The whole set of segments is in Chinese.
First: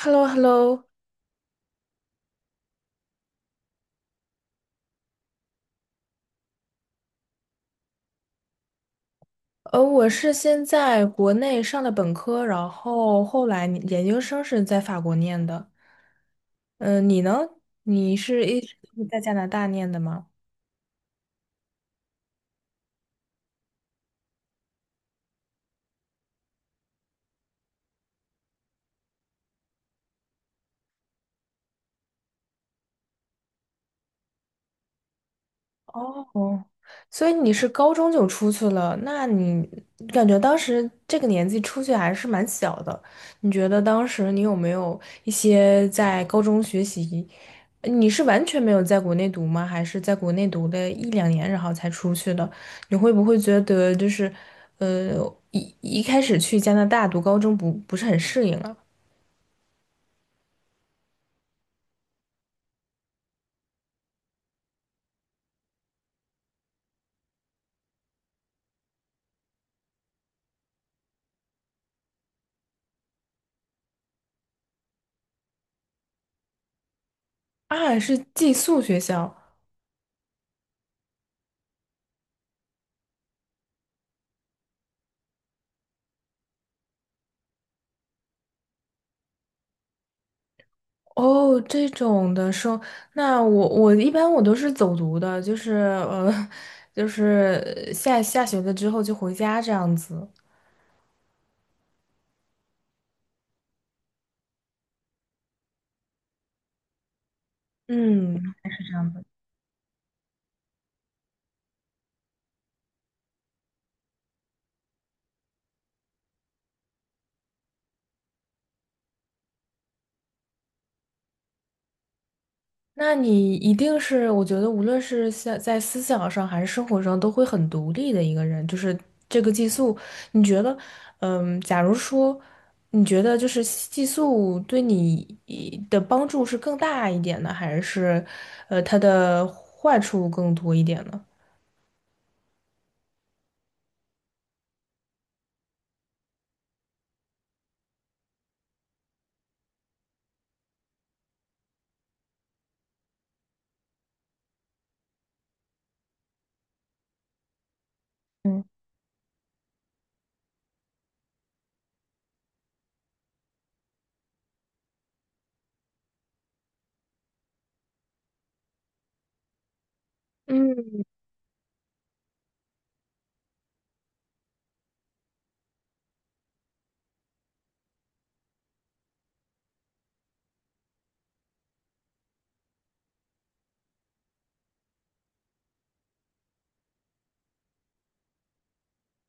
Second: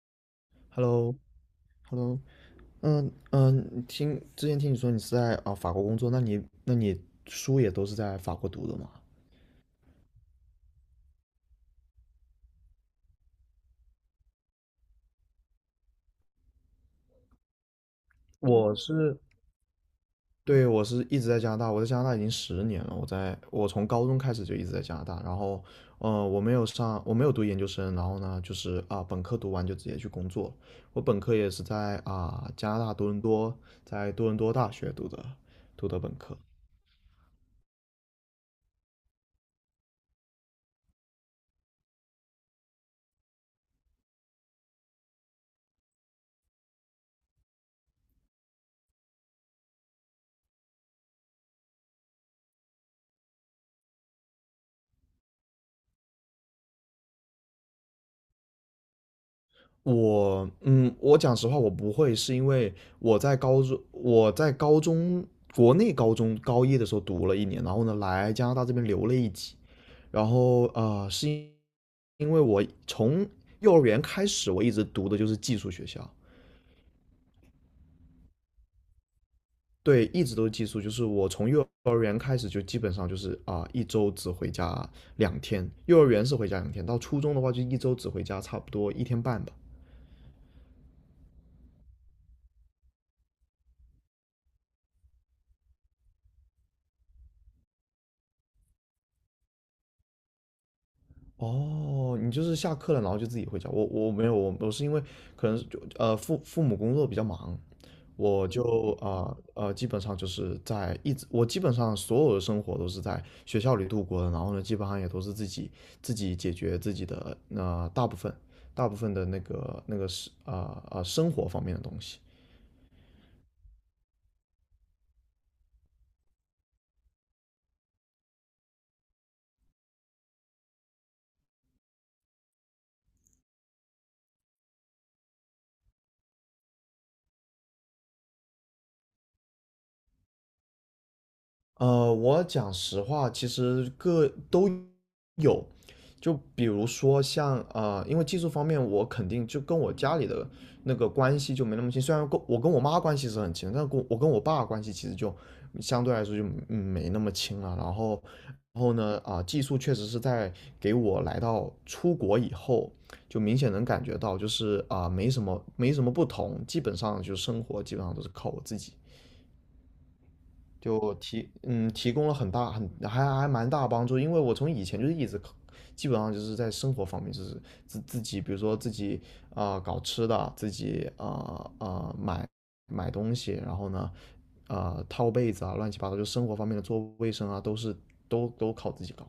h e l l o h e l l o Hello，Hello，嗯嗯，之前听你说你是在法国工作，那你书也都是在法国读的吗？我是先在国内上的本科，然后后来你研究生是在法国念的。嗯、你呢？你是一我直是，在加拿大念的吗？对，我是一直在加拿大，我在加拿大已经10年了，我从高中开始就一直在加拿大，然后我没有读研究生，然后呢就是本科读完就直接去工作了。我本科也是在加拿大多伦多，在多伦多大学读的本科。哦，所以你是高中就出去了，那你感觉当时这个年纪出去还是蛮小的，你觉得当时你有没有一些在高中学习，你是完全没有在国内读吗？还是在国内读了一两年然后才出去的？你会不会觉得就是，呃，一开始去加拿大读高中不是很适应啊？我讲实话，我不会，是因为我在高中，我在国内高中高一的时候读了一年，然后呢来加拿大这边留了一级，然后因为我从幼儿园开始，我一直读的就是寄宿学校。啊，是寄宿学校。对，一直都是寄宿，就是我从幼儿园开始就基本上就是一周只回家两天，幼儿园是回家两天，到初中的话就一周只回家差不多一天半吧。哦，这种的说，那我一般我都是走读的，就是就是下学了之后就回家这样子。哦，你就是下课了，然后就自己回家。我没有，我是因为可能是父母工作比较忙，嗯，我就这样子。基本上就是在一直我基本上所有的生活都是在学校里度过的，然后呢基本上也都是自己解决自己的大部分的那个是生活方面的东西。那你一定是，我觉得无论是在思想上还是生活上，都会很独立的一个人。就是这个寄宿，你觉得，嗯，假如说你觉得就是寄宿对你的帮助是更大一点呢，还是它的坏处更多一点呢？我讲实话，其实各都有。就比如说像因为技术方面，我肯定就跟我家里的那个关系就没那么亲。虽然跟我妈关系是很亲，但跟我爸关系其实就相对来说就没那么亲了。嗯。然后呢，技术确实是在给我来到出国以后，就明显能感觉到，就是没什么不同，基本上就生活基本上都是靠我自己。嗯，就提供了很大很还还蛮大帮助，因为我从以前就是一直基本上就是在生活方面就是自己搞吃的，自己啊、呃呃买买东西，然后呢套被子啊乱七八糟，就生活方面的做卫生啊都是都靠自己搞。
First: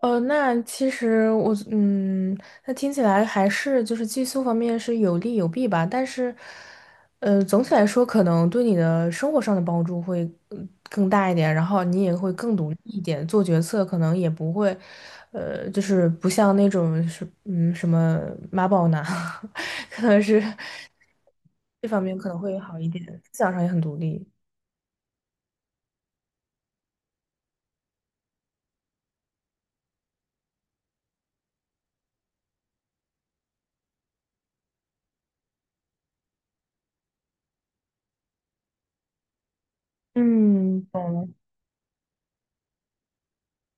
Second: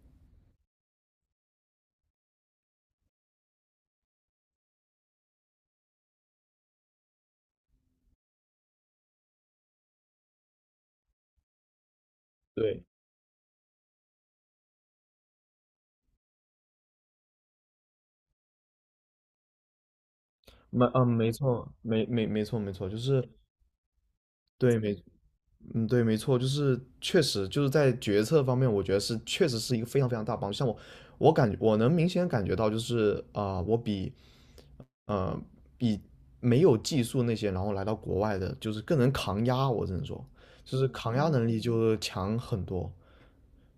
那其实我，嗯，那听起来还是就是寄宿方面是有利有弊吧，但是，总体来说可能对你的生活上的帮助会更大一点，然后你也会更独立对，一点，做决策可能也不会，就是不像那种是什么妈宝男，可能是没嗯没错这方没面没可能没会错没好一错，就点，是思想上也很独立。对没嗯，对，没错，就是确实就是在决策方面，我觉得是确实是一个非常非常大帮助。像我，我能明显感觉到，就是我比呃比没有技术那些，然后来到国外的，就是更能扛压。我只能说，就嗯，是懂扛了压能力就强很多。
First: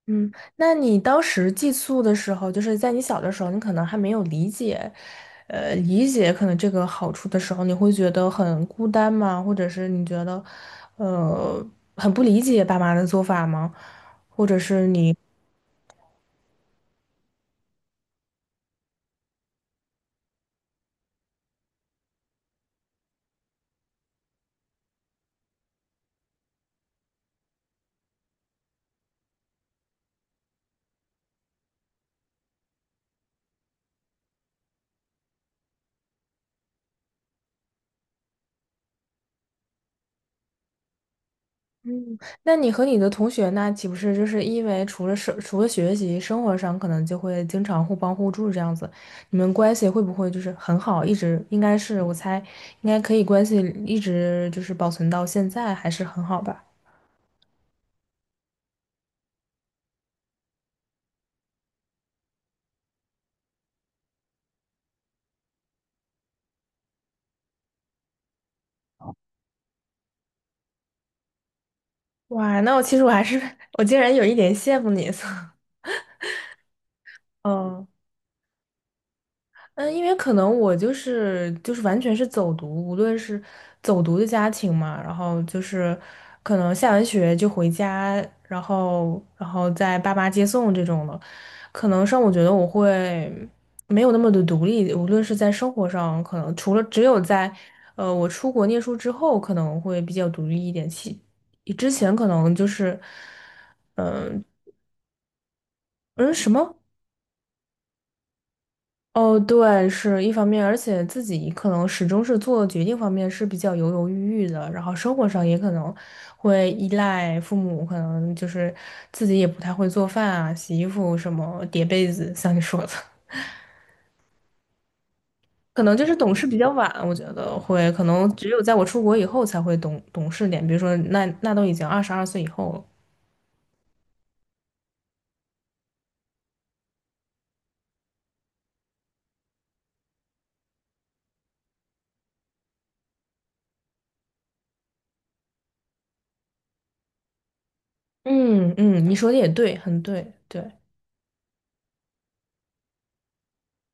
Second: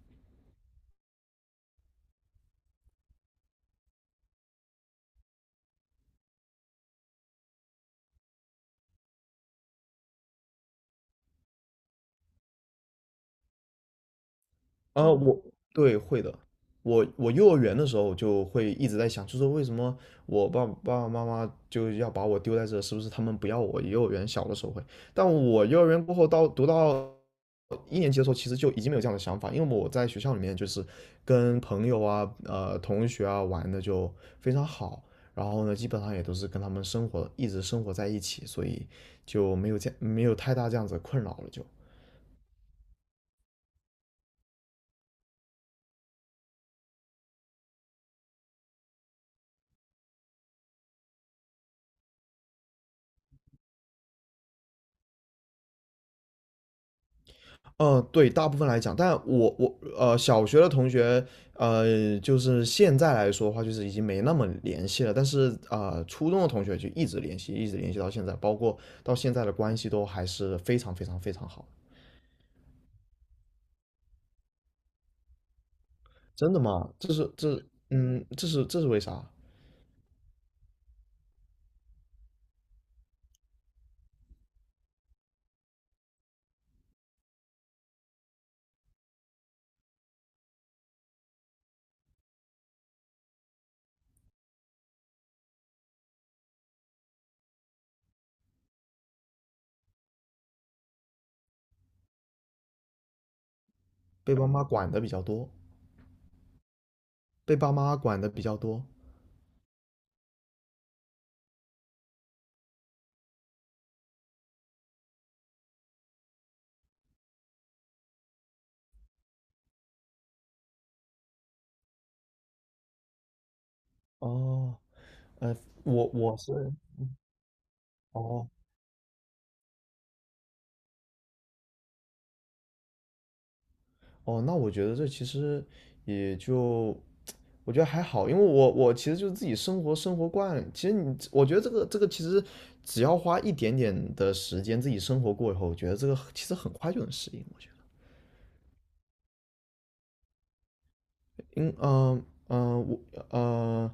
嗯，那你当时寄宿的时候，就是在你小的时候，你可能还没有理解，理解可能这个好处的时候，你会觉得很孤单吗？或者是你觉得，呃，很不理解爸妈的做法吗？或者是啊，你，对，会的。我幼儿园的时候就会一直在想，就是为什么爸爸妈妈就要把我丢在这，是不是他们不要我？幼儿园小的时候会，但我幼儿园过后到一年级的时候，其实就已经没有这样的想法，因为我在学校里面就是跟朋友、同学啊玩的就非常好，然后呢，基本上也都是跟他们一直生活在一起，所以就没有太大这样子的困扰了就。嗯，那你和你的同学那岂不是就是因为除了生除了学习，生活上可能就会经常互帮互助这样子，你们关系会不会就是很好，一直应该是我猜应该可以关系一直就是保存到现在，还是很好吧？嗯，对，大部分来讲，但我，小学的同学，就是现在来说的话，就是已经没那么联系了。但是初中的同学就一直联系，一直联系到现在，包括到现在的关系都还是非常非常非常好。哇，那我其实我还是 我竟然有一点羡慕你，所以真的吗？这是这是嗯嗯，这是这是为啥？嗯，因为可能我就是完全是走读，无论是走读的家庭嘛，然后就是可能下完学就回家，然后再爸妈接送这种的，可能上我觉得我会没有那么的独立，无论是在生活上，可能除了只有在我出国念书之后，可能会比较独立一点，之前可能就是被嗯爸妈管的比较多，嗯什么。被爸妈管的比较多。哦，对，是一方面，而且自己可能始终是做决定方面是比较犹犹豫豫的，然后生活上也可能会依赖父母，可能就是自己也不太会做饭啊、洗衣服什么、叠被子，像你说的，哦，呃，可能我就是懂我事比较是晚，我觉得会，可能只哦，有在我出国以后才会懂事点，比如说那那都已经22岁以后了。哦，那我觉得这其实也就，我觉得还好，因为我其实就是自己生活惯，其实我觉得这个其实只要花一点点的时间自己生活过以后，我觉得这个其实很快就能适应。我觉嗯嗯，你说的也对，很对，对，得，因嗯嗯呃我呃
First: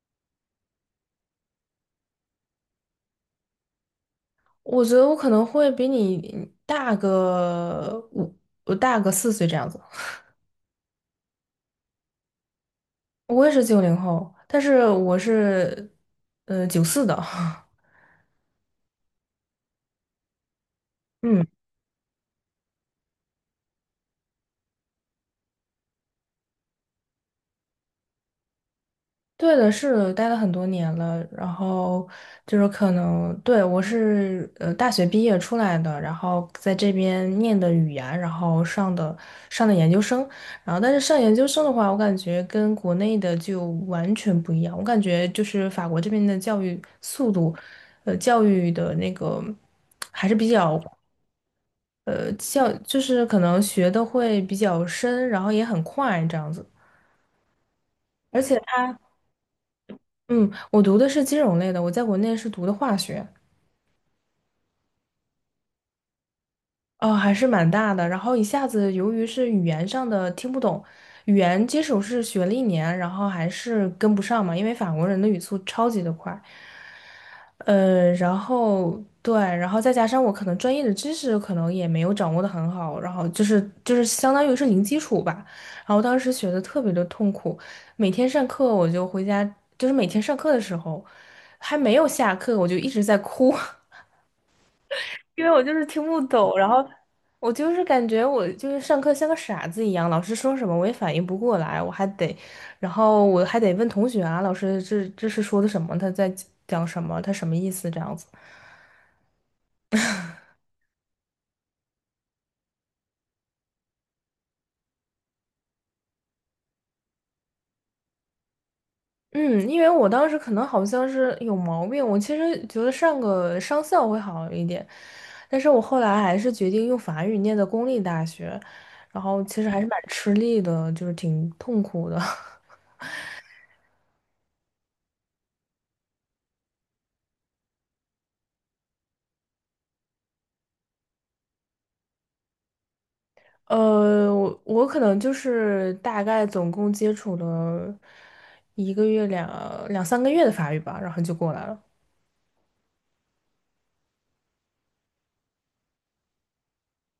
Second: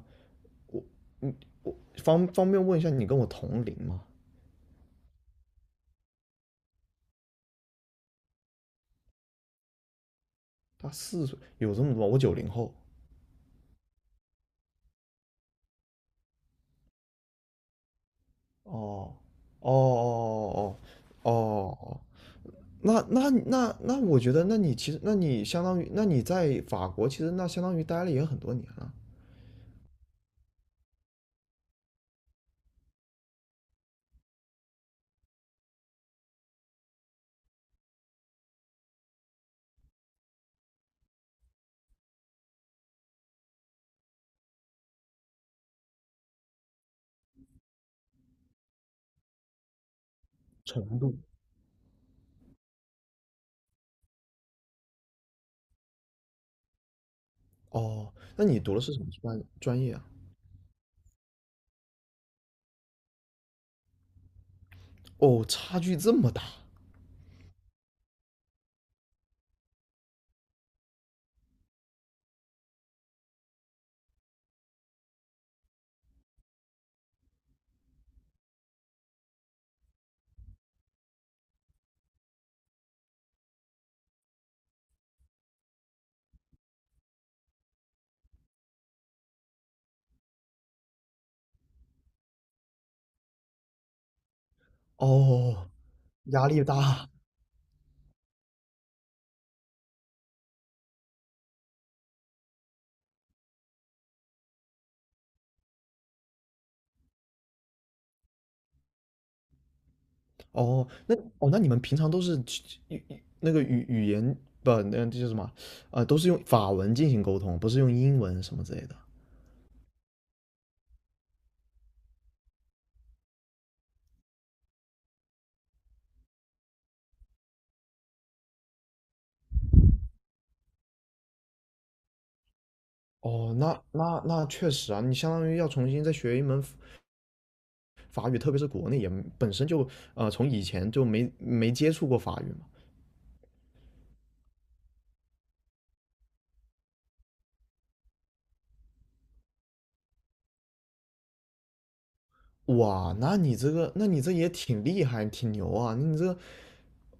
方便问一下，你跟我同龄吗？我觉得我可能会比你大个五，我大个4岁这样子。大4岁，有这么多吗？我90后。我也是90后，但是我是94的。哦哦哦哦哦嗯，哦，那，我觉得，那你其实，那你相当于，那你在法国，其实那相当于待了也很多年了。对的，是的，待了很多年了，然后就是可能，对，我是大学毕业出来的，然后在这边念的语言，然后上的研究生，然后但是上研究生的话，我感觉跟国内的就完全不一样，我感觉就是法国这边的教育速度，教育的那个还是比较。教就是可能学的会比较深，然后也很快这样子。哦，而那且你读的是他，什么专业啊？嗯，我读的是金融类的，我在国内是读的化学，哦，差距这么大。哦，还是蛮大的。然后一下子，由于是语言上的听不懂，语言基础是学了一年，然后还是跟不上嘛，因为法国人的语速超级的快。然后对，然后再加上我可能专业的知识可能也没有掌握的很好，然后就是相当于是零基础吧。然后当时学的特别的痛苦，每天上课我就回家，就是每天上课的时候还没有下课，我就一直在哭。因为我哦，就是听不压懂，力然后大。我就是感觉我就是上课像个傻子一样，老师说什么我也反应不过来，我还得，然后我还得问同学啊，老师这是说的什么？他在讲什么？他什么意思？这样子。哦，那你们平常都是去语那个语言，不，那这叫什么？都是用法文进行沟通，不是用英文什么之类的。嗯，因为我当时可能好像是有毛病，我其实觉得上个商校会好一点，但是我后来还是决定用法语念的公立大学，然后其实还是蛮吃力的，就是挺痛苦的。哦，那那确实啊，你相当于要重新再学一门法语，特别是国内也本身就从以前就没接触过法语嘛。我我可能就是大概总共接触了一个月两三个月的法语吧，然后就过来了。哇，那你这也挺厉害，挺牛啊！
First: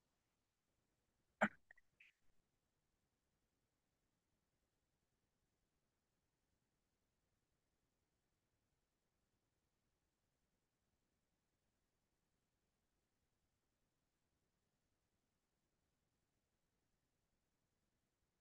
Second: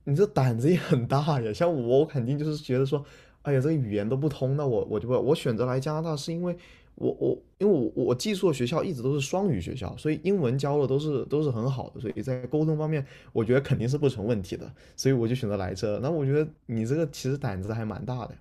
你这胆子也很大呀。像我，我肯定就是觉得说，哎呀，这个语言都不通，那我就不，我选择来加拿大是因为我寄宿的学校一直都是双语学校，所以英文教的都是很好的，所以在沟通方面，我觉得肯定是不成问题的，所以我就选择来这。那我觉得你这个其实胆子还蛮大的。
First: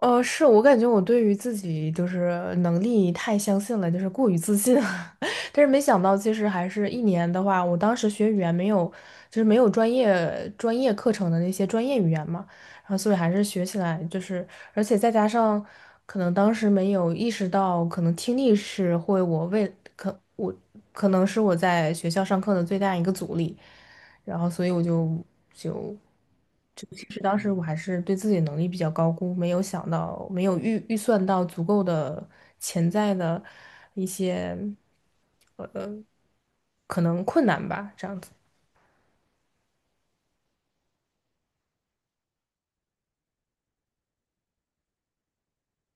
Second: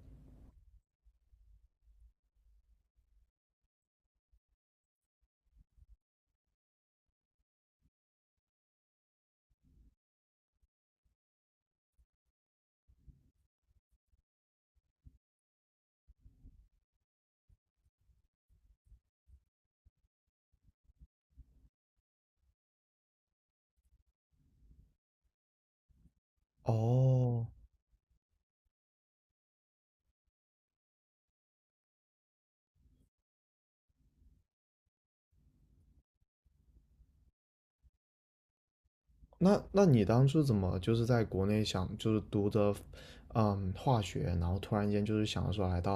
是我感觉我对于自己就是能力太相信了，就是过于自信了 但是没想到，其实还是一年的话，我当时学语言没有，就是没有专业课程的那些专业语言嘛，然后所以还是学起来就是，而且再加上可能当时没有意识到，可能听力是会我为可我可能是我在学校上课的最大一个阻力。然后所以我就就其实当哦，时我还是对自己能力比较高估，没有想到，没有预算到足够的潜在的一些呃可能困难吧，这样子。那你当初怎么就是在国内想就是读着，化学，然后突然间就是想说来到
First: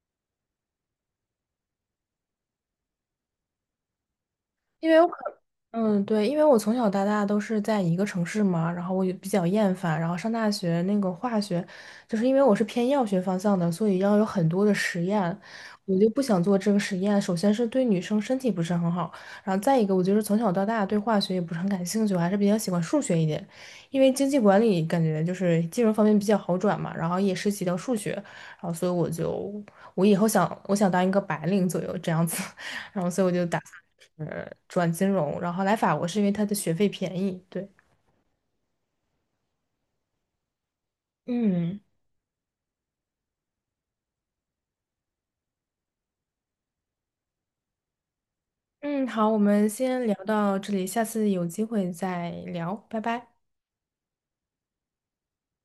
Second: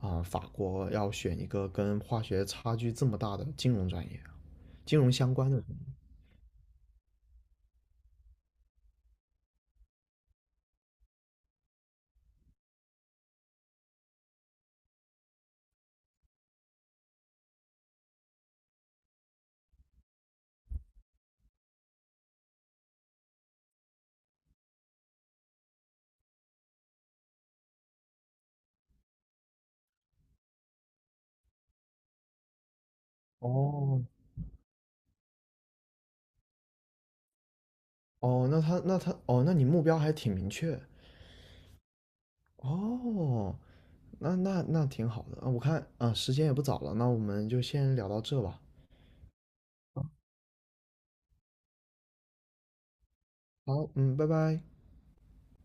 法国要选一个跟化学差距这么大的因金为我融可。相关的专业。嗯，对，因为我从小到大都是在一个城市嘛，然后我也比较厌烦，然后上大学那个化学，就是因为我是偏药学方向的，所以要有很多的实验，我就不想做这个实验。首先是对女生身体不是很好，然后再一个，我就是从小到大对化学也不是很感兴趣，我还是比较喜欢数学一点，因为经济管理感觉就是金融方面比较好转嘛，然后也涉及到数学，然后所以我就我以后想我想当一个白领左右这样子。然后所以我就打哦算是转金融，然后来法国是因为它的学费便宜。对，哦，那他那他哦，那你目标还挺明确。嗯哦，那挺好的啊。我看啊，时间也不早了，那我们就先聊到这吧。嗯，好，我们先聊到这里，下次有机会再聊，拜拜。好，嗯，拜拜。